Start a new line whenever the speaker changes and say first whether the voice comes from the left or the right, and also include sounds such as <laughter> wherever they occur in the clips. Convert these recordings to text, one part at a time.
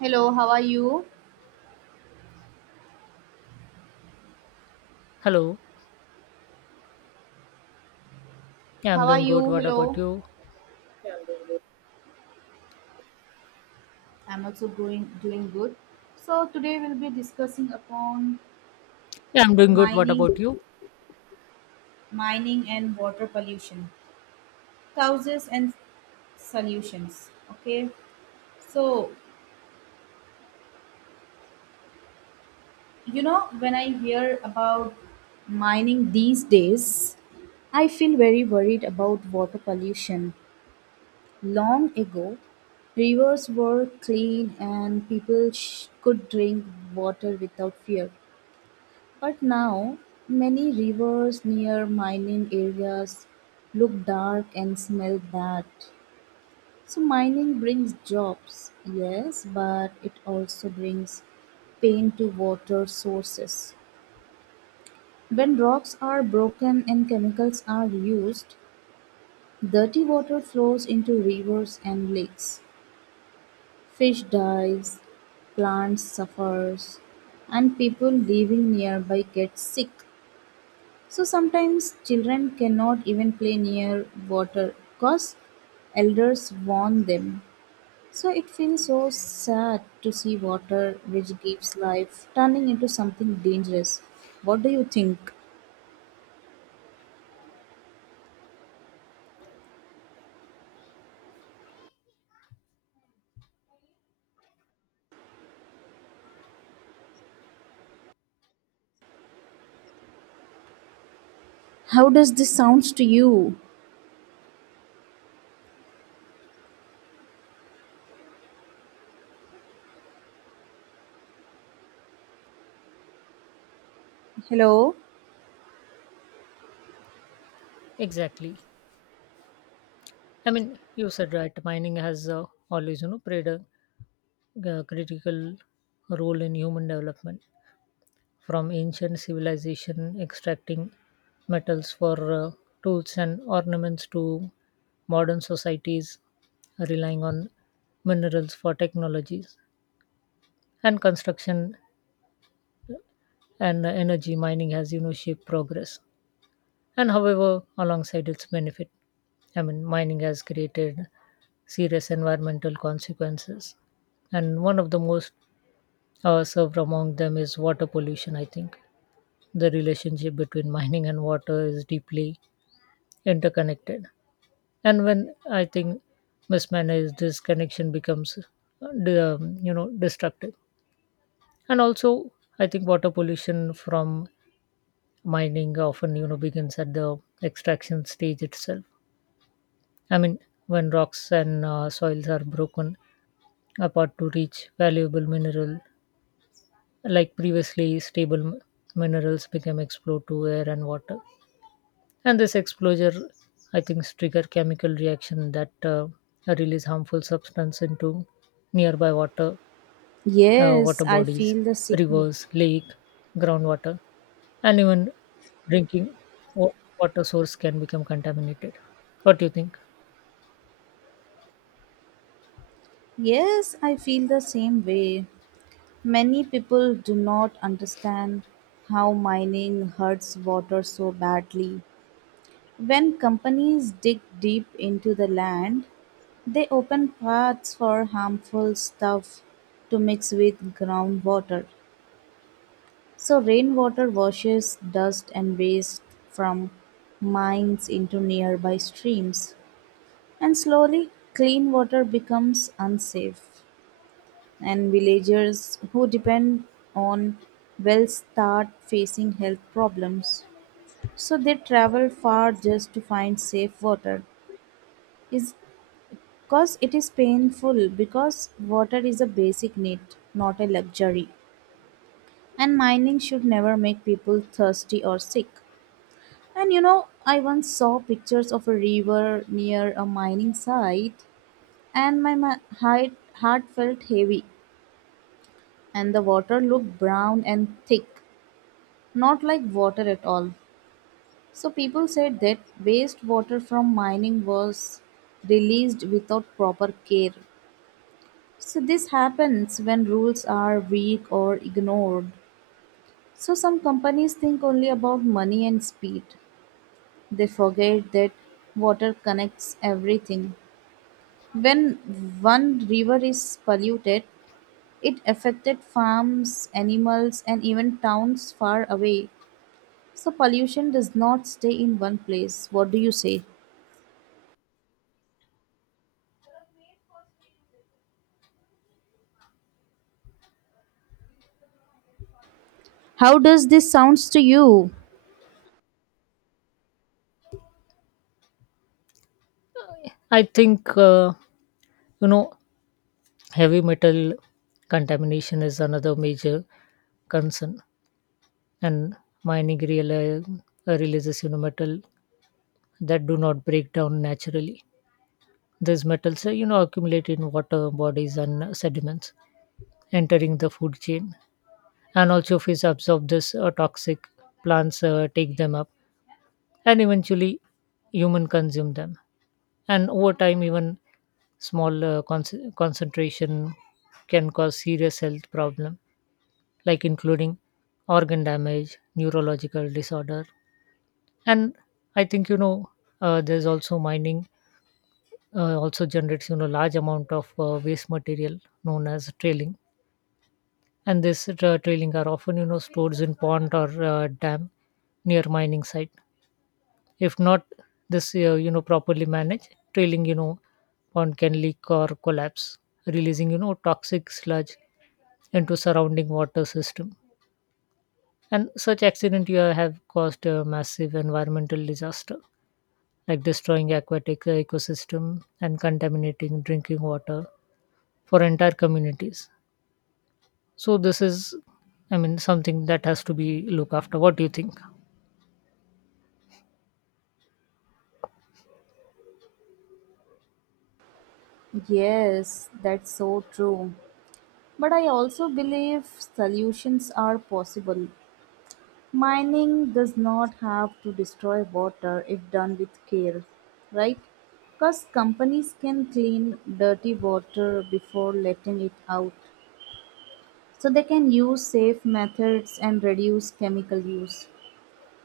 right: Hello, how are you?
left: Hello. Yeah, I'm
right: How are
left: doing good.
right: you?
left: What
right: Hello.
left: about you?
right: I'm also doing good. So today we'll be discussing upon
left: Yeah, I'm doing good. What
right: mining,
left: about you?
right: mining and water pollution, causes and solutions. Okay. So you know when I hear about mining these days, I feel very worried about water pollution. Long ago, rivers were clean and people could drink water without fear. But now, many rivers near mining areas look dark and smell bad. So, mining brings jobs, yes, but it also brings pain to water sources. When rocks are broken and chemicals are used, dirty water flows into rivers and lakes. Fish dies, plants suffers, and people living nearby get sick. So sometimes children cannot even play near water because elders warn them. So it feels so sad to see water, which gives life, turning into something dangerous. What do you think? How does this sounds to you? Hello?
left: Exactly. I mean, you said right. Mining has always, you know, played a critical role in human development. From ancient civilization extracting metals for tools and ornaments to modern societies relying on minerals for technologies and construction and energy, mining has, you know, shaped progress. And however, alongside its benefit, I mean, mining has created serious environmental consequences, and one of the most served among them is water pollution, I think. The relationship between mining and water is deeply interconnected, and when, I think, mismanaged, this connection becomes you know, destructive. And also, I think water pollution from mining often, you know, begins at the extraction stage itself. I mean, when rocks and soils are broken apart to reach valuable mineral, like previously stable minerals become explode to air and water. And this exposure, I think, trigger chemical reaction that release harmful substance into nearby water,
right: Yes,
left: water
right: I
left: bodies,
right: feel the same.
left: rivers, lake, groundwater, and even drinking wa- water source can become contaminated. What do you think?
right: Yes, I feel the same way. Many people do not understand how mining hurts water so badly. When companies dig deep into the land, they open paths for harmful stuff to mix with groundwater. So, rainwater washes dust and waste from mines into nearby streams, and slowly, clean water becomes unsafe. And villagers who depend on wells start facing health problems. So, they travel far just to find safe water. Is Cause it is painful because water is a basic need, not a luxury. And mining should never make people thirsty or sick. And you know, I once saw pictures of a river near a mining site, and my heart, heart felt heavy, and the water looked brown and thick, not like water at all. So people said that wastewater from mining was released without proper care. So this happens when rules are weak or ignored. So some companies think only about money and speed. They forget that water connects everything. When one river is polluted, it affected farms, animals and even towns far away. So pollution does not stay in one place. What do you say? How does this sounds to you?
left: I think you know, heavy metal contamination is another major concern, and mining real releases, you know, metal that do not break down naturally. These metals, you know, accumulate in water bodies and sediments, entering the food chain, and also fish absorb this toxic. Plants take them up, and eventually human consume them. And over time, even small concentration can cause serious health problem, like including organ damage, neurological disorder. And I think, you know, there's also mining also generates, you know, large amount of waste material known as trailing. And this trailing are often, you know, stored in pond or dam near mining site. If not, this you know, properly managed trailing, you know, pond can leak or collapse, releasing, you know, toxic sludge into surrounding water system. And such accident you have caused a massive environmental disaster, like destroying aquatic ecosystem and contaminating drinking water for entire communities. So this is, I mean, something that has to be looked after. What do you think?
right: Yes, that's so true. But I also believe solutions are possible. Mining does not have to destroy water if done with care, right? Because companies can clean dirty water before letting it out. So they can use safe methods and reduce chemical use.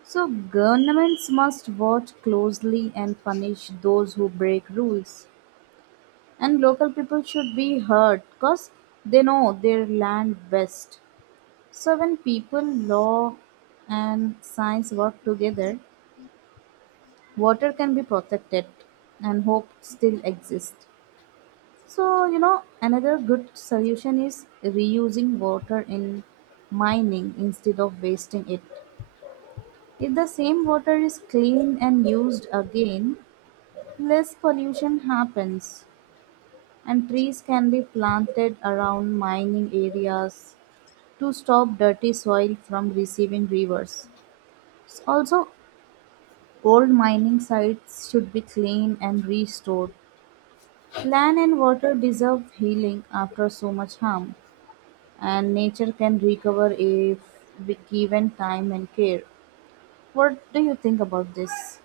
right: So governments must watch closely and punish those who break rules. And local people should be heard because they know their land best. So, when people, law, and science work together, water can be protected and hope still exists. So, you know, another good solution is reusing water in mining instead of wasting it. If the same water is clean and used again, less pollution happens, and trees can be planted around mining areas to stop dirty soil from receiving rivers. Also, old mining sites should be cleaned and restored. Land and water deserve healing after so much harm, and nature can recover if we given time and care. What do you think about this?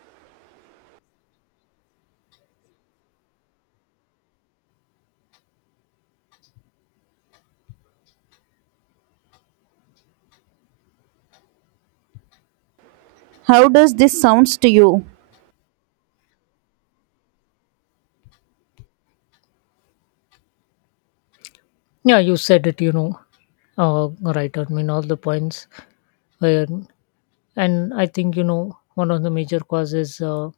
right: How does this sounds to you?
left: Yeah, you said it, you know, right. I mean, all the points. Where, and I think, you know, one of the major causes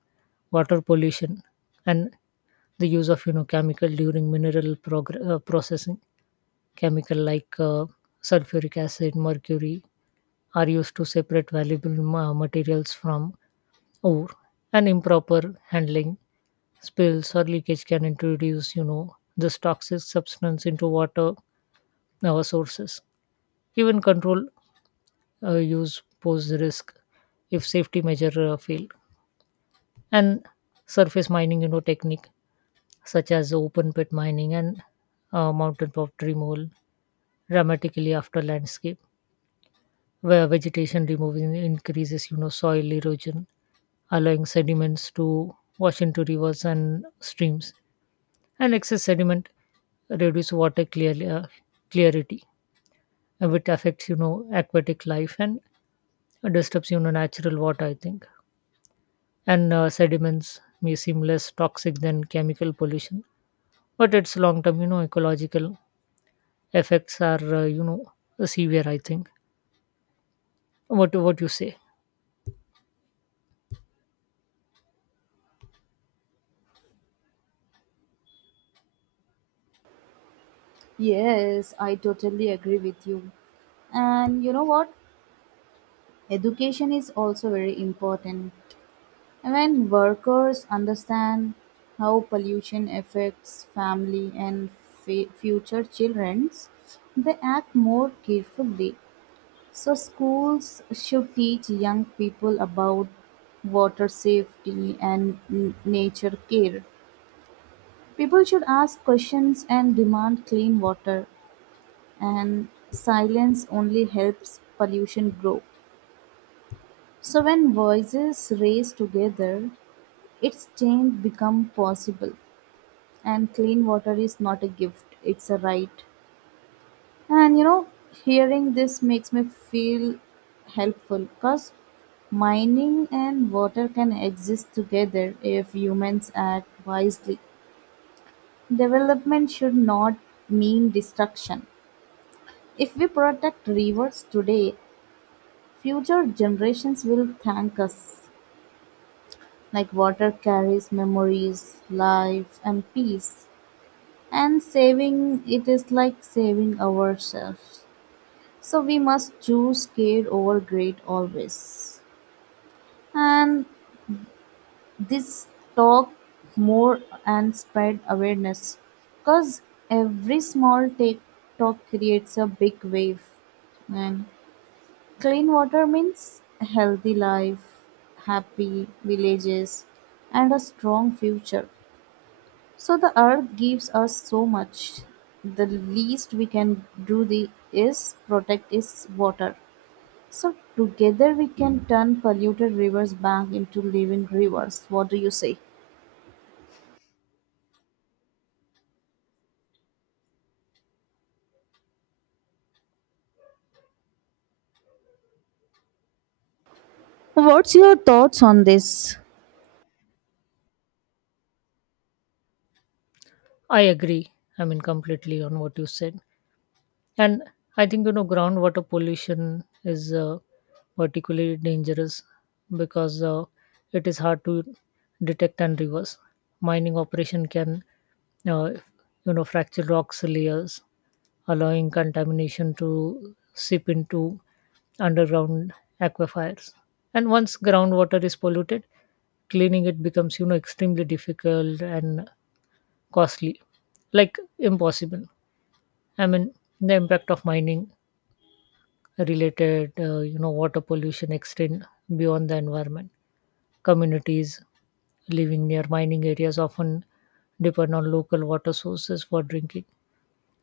left: water pollution and the use of, you know, chemical during mineral processing. Chemical like sulfuric acid, mercury are used to separate valuable materials from ore, and improper handling, spills or leakage can introduce, you know, this toxic substance into water sources. Even control use pose risk if safety measure fail. And surface mining, you know, technique such as open pit mining and mountaintop removal dramatically after landscape, where vegetation removal increases, you know, soil erosion, allowing sediments to wash into rivers and streams, and excess sediment reduce water clarity, which affects, you know, aquatic life and disturbs, you know, natural water, I think. And sediments may seem less toxic than chemical pollution, but its long term, you know, ecological effects are, you know, severe, I think. What you say?
right: Yes, I totally agree with you. And you know what? Education is also very important. When workers understand how pollution affects family and future children, they act more carefully. So, schools should teach young people about water safety and nature care. People should ask questions and demand clean water, and silence only helps pollution grow. So, when voices raise together, its change become possible. And clean water is not a gift, it's a right. And you know, hearing this makes me feel helpful because mining and water can exist together if humans act wisely. Development should not mean destruction. If we protect rivers today, future generations will thank us, like water carries memories, life and peace, and saving it is like saving ourselves. So we must choose care over greed always. And this talk more and spread awareness because every small take talk creates a big wave. And clean water means healthy life, happy villages, and a strong future. So the earth gives us so much. The least we can do the is protect its water. So together we can turn polluted rivers back into living rivers. What do you say? What's your thoughts on this?
left: I agree, I mean, completely on what you said. And I think, you know, groundwater pollution is particularly dangerous because it is hard to detect and reverse. Mining operation can, uh, you know, fracture rocks layers, allowing contamination to seep into underground aquifers. And once groundwater is polluted, cleaning it becomes, you know, extremely difficult and costly, like impossible. I mean, the impact of mining related, you know, water pollution extend beyond the environment. Communities living near mining areas often depend on local water sources for drinking,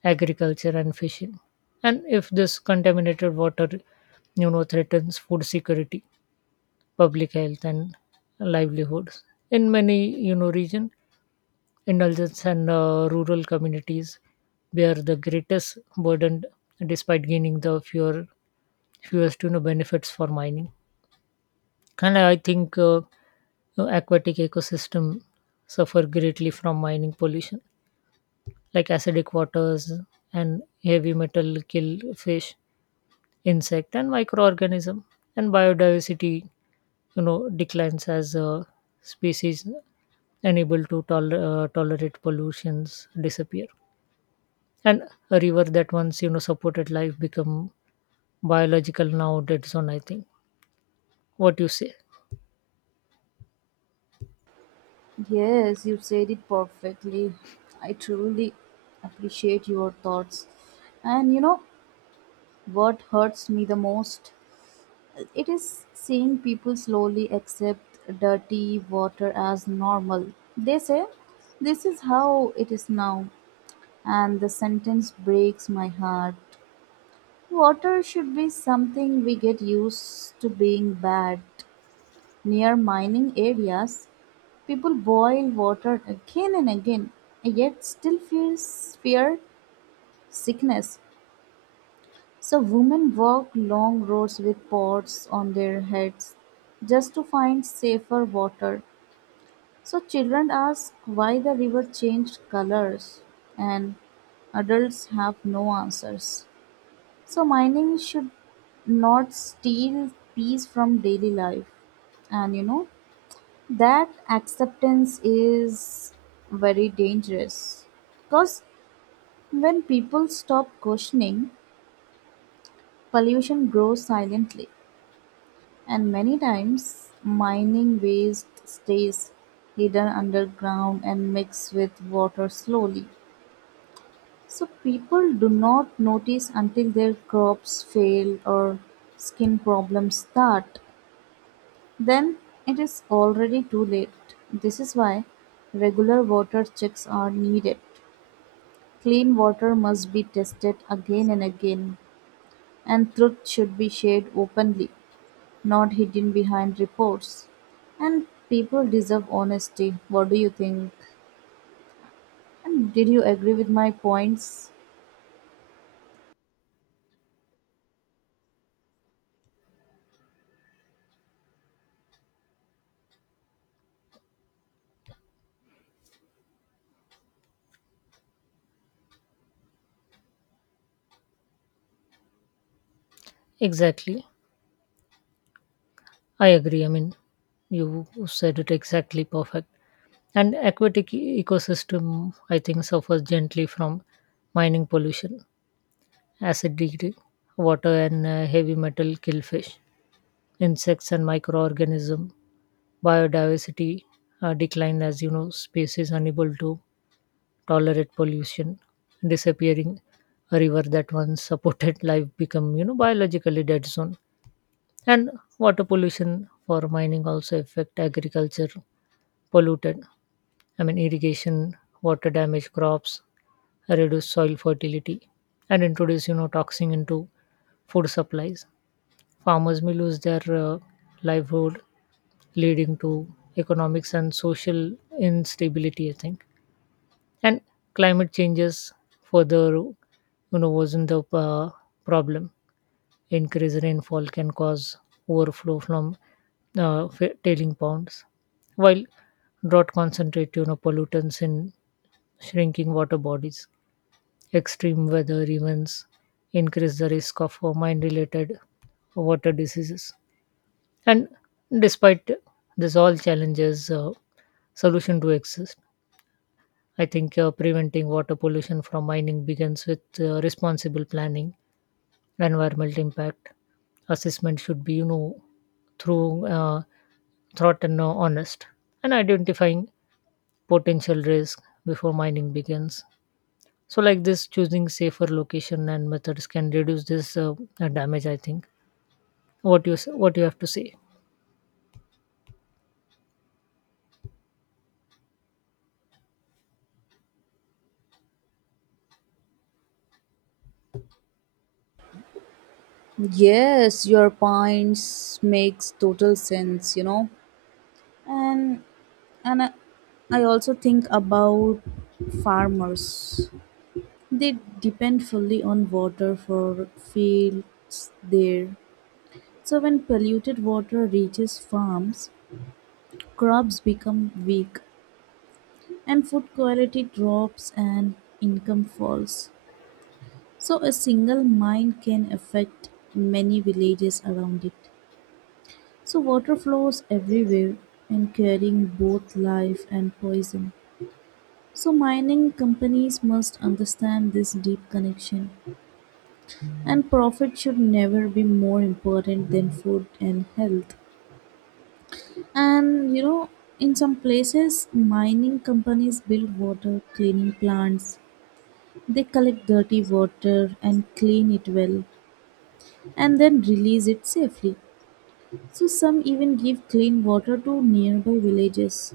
left: agriculture and fishing, and if this contaminated water, you know, threatens food security, public health and livelihoods. In many, you know, region, indulgence and rural communities bear the greatest burden, despite gaining the fewer fewest, you know, benefits for mining. And I think, you know, aquatic ecosystem suffer greatly from mining pollution, like acidic waters and heavy metal kill fish, insect and microorganism. And biodiversity, you know, declines as species unable to tolerate pollutions disappear, and a river that once, you know, supported life become biological now dead zone, I think. What you say?
right: Yes, you said it perfectly. I truly appreciate your thoughts. And you know what hurts me the most? It is seeing people slowly accept dirty water as normal. They say, this is how it is now. And the sentence breaks my heart. Water should be something we get used to being bad. Near mining areas, people boil water again and again, yet still fear sickness. So women walk long roads with pots on their heads just to find safer water. So children ask why the river changed colors and adults have no answers. So mining should not steal peace from daily life. And you know, that acceptance is very dangerous. Because when people stop questioning, pollution grows silently. And many times, mining waste stays hidden underground and mixed with water slowly. So people do not notice until their crops fail or skin problems start. Then it is already too late. This is why regular water checks are needed. Clean water must be tested again and again, and truth should be shared openly, not hidden behind reports. And people deserve honesty. What do you think? And did you agree with my points?
left: Exactly. I agree, I mean, you said it exactly perfect. And aquatic ecosystem, I think, suffers gently from mining pollution. Acidity, water and heavy metal kill fish, insects and microorganism. Biodiversity decline as, you know, species unable to tolerate pollution, disappearing. A river that once supported <laughs> life become, you know, biologically dead zone. And water pollution for mining also affect agriculture. Polluted, I mean, irrigation, water damage crops, reduce soil fertility, and introduce, you know, toxin into food supplies. Farmers may lose their livelihood, leading to economics and social instability, I think. And climate changes further, you know, worsen the problem. Increased rainfall can cause overflow from tailing ponds, while drought concentrate, you know, pollutants in shrinking water bodies. Extreme weather events increase the risk of mine related water diseases. And despite this all challenges, solution do exist. I think preventing water pollution from mining begins with responsible planning. Environmental impact assessment should be, you know, through, thought and honest, and identifying potential risk before mining begins. So, like this, choosing safer location and methods can reduce this damage, I think. What you have to say?
right: Yes, your points makes total sense, you know. And and I also think about farmers. They depend fully on water for fields there, so when polluted water reaches farms, crops become weak and food quality drops and income falls. So a single mine can affect many villages around it. So water flows everywhere and carrying both life and poison. So mining companies must understand this deep connection, and profit should never be more important than food and health. And you know, in some places mining companies build water cleaning plants. They collect dirty water and clean it well, and then release it safely. So some even give clean water to nearby villages.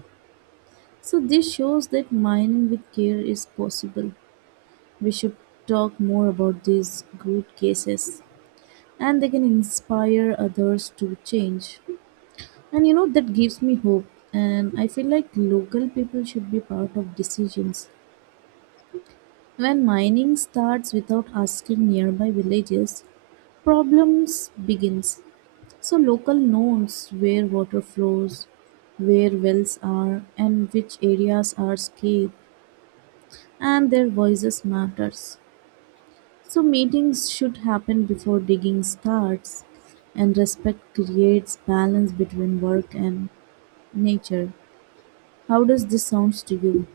right: So this shows that mining with care is possible. We should talk more about these good cases, and they can inspire others to change. And you know, that gives me hope. And I feel like local people should be part of decisions. When mining starts without asking nearby villages, problems begins. So local knows where water flows, where wells are, and which areas are scarce, and their voices matters. So meetings should happen before digging starts, and respect creates balance between work and nature. How does this sounds to you?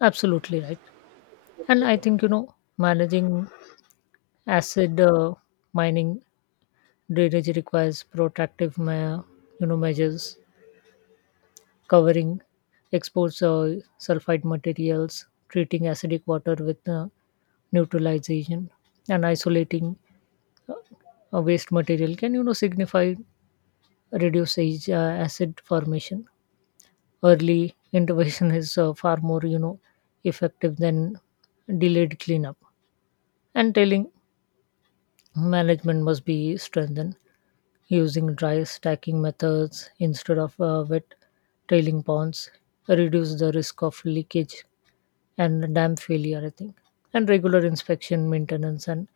left: Absolutely right. And I think, you know, managing acid mining drainage requires protective you know, measures. Covering exposed sulfide materials, treating acidic water with neutralization, and isolating uh, waste material can, you know, signify reduce acid formation. Early intervention is far more, you know, effective than delayed cleanup. And telling management must be strengthened. Using dry stacking methods instead of wet tailing ponds, reduce the risk of leakage and dam failure, I think. And regular inspection, maintenance, and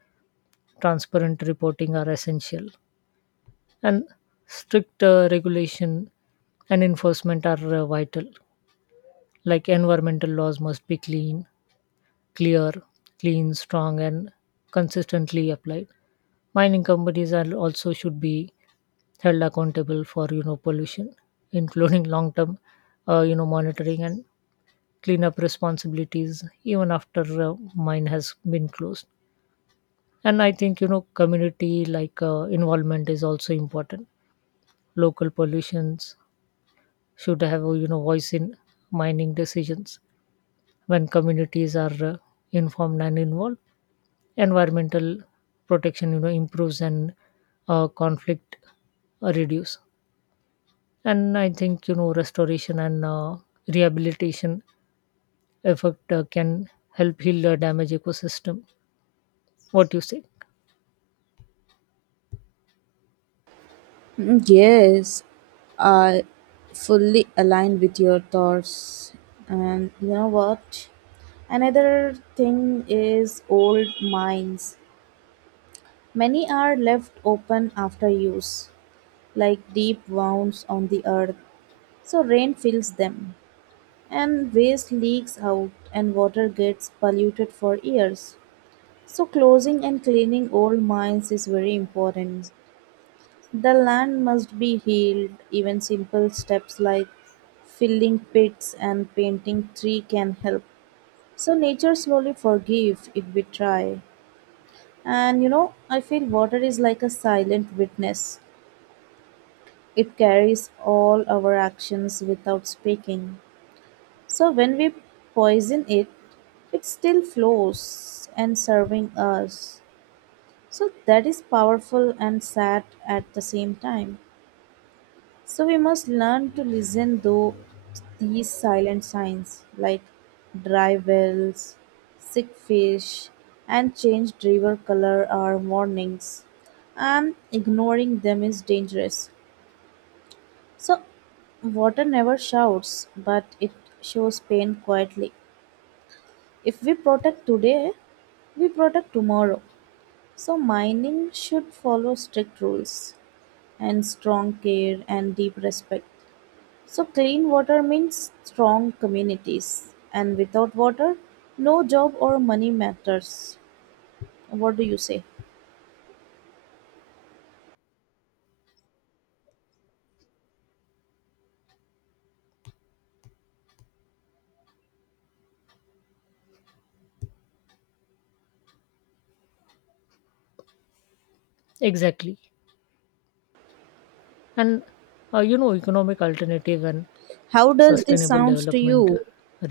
left: transparent reporting are essential. And strict regulation and enforcement are vital. Like environmental laws must be clean, clear, strong, and consistently applied. Mining companies are also should be held accountable for, you know, pollution, including long-term, you know, monitoring and cleanup responsibilities even after mine has been closed. And I think, you know, community like involvement is also important. Local pollutions should have a, you know, voice in mining decisions. When communities are informed and involved, environmental protection, you know, improves and conflict reduce. And I think, you know, restoration and rehabilitation effect can help heal the damaged ecosystem. What you say?
right: Mm, yes, I fully align with your thoughts. And you know what? Another thing is old mines. Many are left open after use, like deep wounds on the earth. So rain fills them, and waste leaks out, and water gets polluted for years. So closing and cleaning old mines is very important. The land must be healed; even simple steps like filling pits and painting tree can help. So nature slowly forgive if we try. And you know, I feel water is like a silent witness. It carries all our actions without speaking. So when we poison it, it still flows and serving us. So that is powerful and sad at the same time. So we must learn to listen though these silent signs like dry wells, sick fish, and changed river color are warnings. And ignoring them is dangerous. So water never shouts, but it shows pain quietly. If we protect today, we protect tomorrow. So mining should follow strict rules and strong care and deep respect. So, clean water means strong communities, and without water, no job or money matters. What do you say?
left: Exactly. And, you know, economic alternative and
right: How does this
left: sustainable
right: sounds to
left: development
right: you?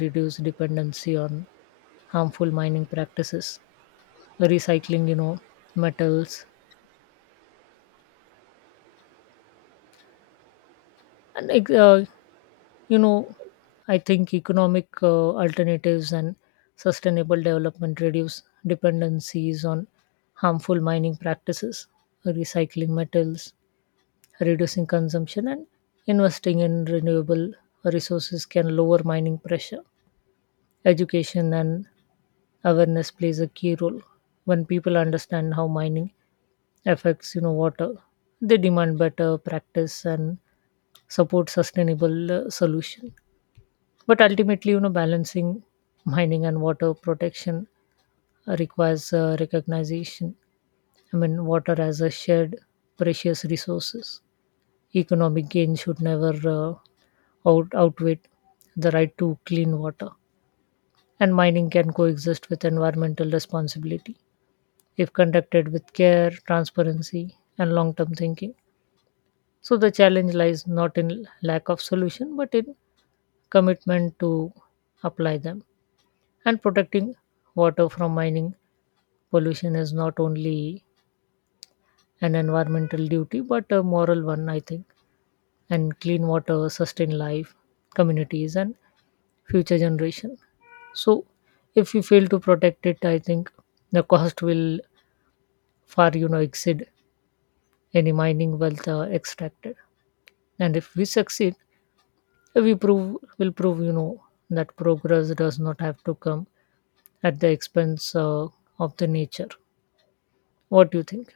left: reduce dependency on harmful mining practices, recycling, you know, metals and you know, I think economic alternatives and sustainable development reduce dependencies on harmful mining practices, recycling metals, reducing consumption, and investing in renewable resources can lower mining pressure. Education and awareness plays a key role. When people understand how mining affects, you know, water, they demand better practice and support sustainable solution. But ultimately, you know, balancing mining and water protection requires recognition, I mean, water as a shared precious resources. Economic gain should never, outweigh the right to clean water, and mining can coexist with environmental responsibility if conducted with care, transparency and long term thinking. So the challenge lies not in lack of solution, but in commitment to apply them. And protecting water from mining pollution is not only an environmental duty but a moral one, I think. And clean water sustain life, communities, and future generation. So, if we fail to protect it, I think the cost will far, you know, exceed any mining wealth extracted. And if we succeed, we prove will prove, you know, that progress does not have to come at the expense of the nature. What do you think?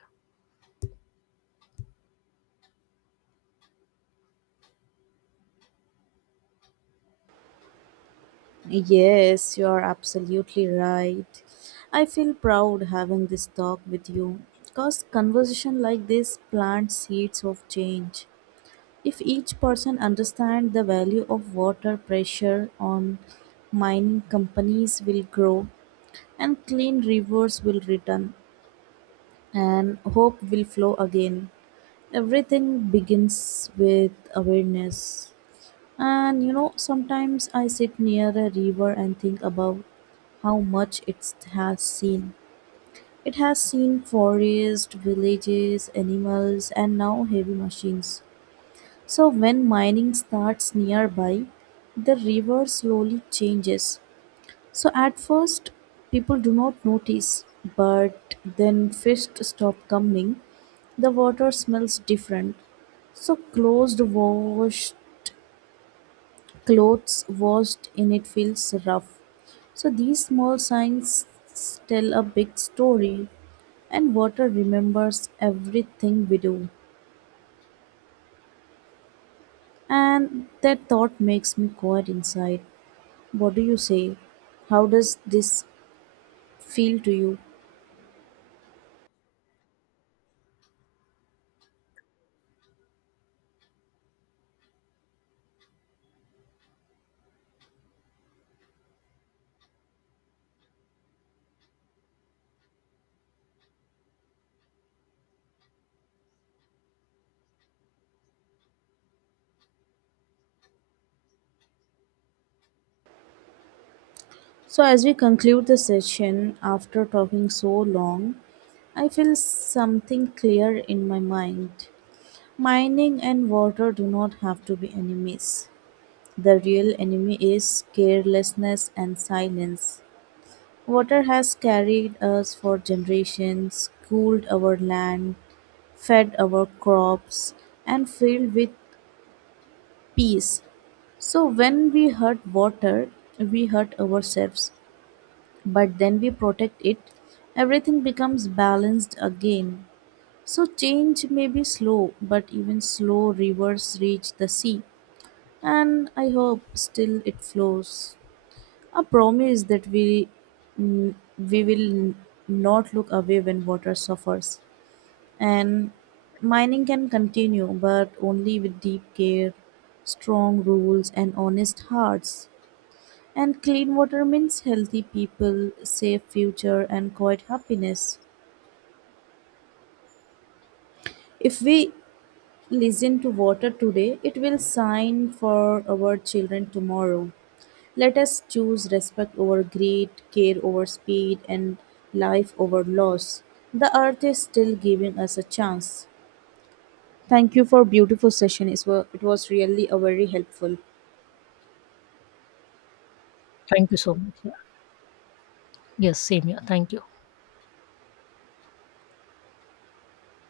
right: Yes, you are absolutely right. I feel proud having this talk with you because conversation like this plant seeds of change. If each person understands the value of water, pressure on mining companies will grow, and clean rivers will return, and hope will flow again. Everything begins with awareness. And you know, sometimes I sit near a river and think about how much it has seen. It has seen forests, villages, animals, and now heavy machines. So when mining starts nearby, the river slowly changes. So at first, people do not notice, but then fish stop coming. The water smells different. So closed washed clothes washed in it feels rough. So these small signs tell a big story, and water remembers everything we do. And that thought makes me quiet inside. What do you say? How does this feel to you? So, as we conclude the session after talking so long, I feel something clear in my mind. Mining and water do not have to be enemies. The real enemy is carelessness and silence. Water has carried us for generations, cooled our land, fed our crops, and filled with peace. So, when we hurt water, we hurt ourselves. But then we protect it, everything becomes balanced again. So change may be slow, but even slow rivers reach the sea, and I hope still it flows. A promise that we will not look away when water suffers, and mining can continue, but only with deep care, strong rules, and honest hearts. And clean water means healthy people, safe future, and quiet happiness. If we listen to water today, it will shine for our children tomorrow. Let us choose respect over greed, care over speed, and life over loss. The earth is still giving us a chance. Thank you for beautiful session. It was really a very helpful.
left: Thank you so much. Yeah. Yes, same here. Thank you.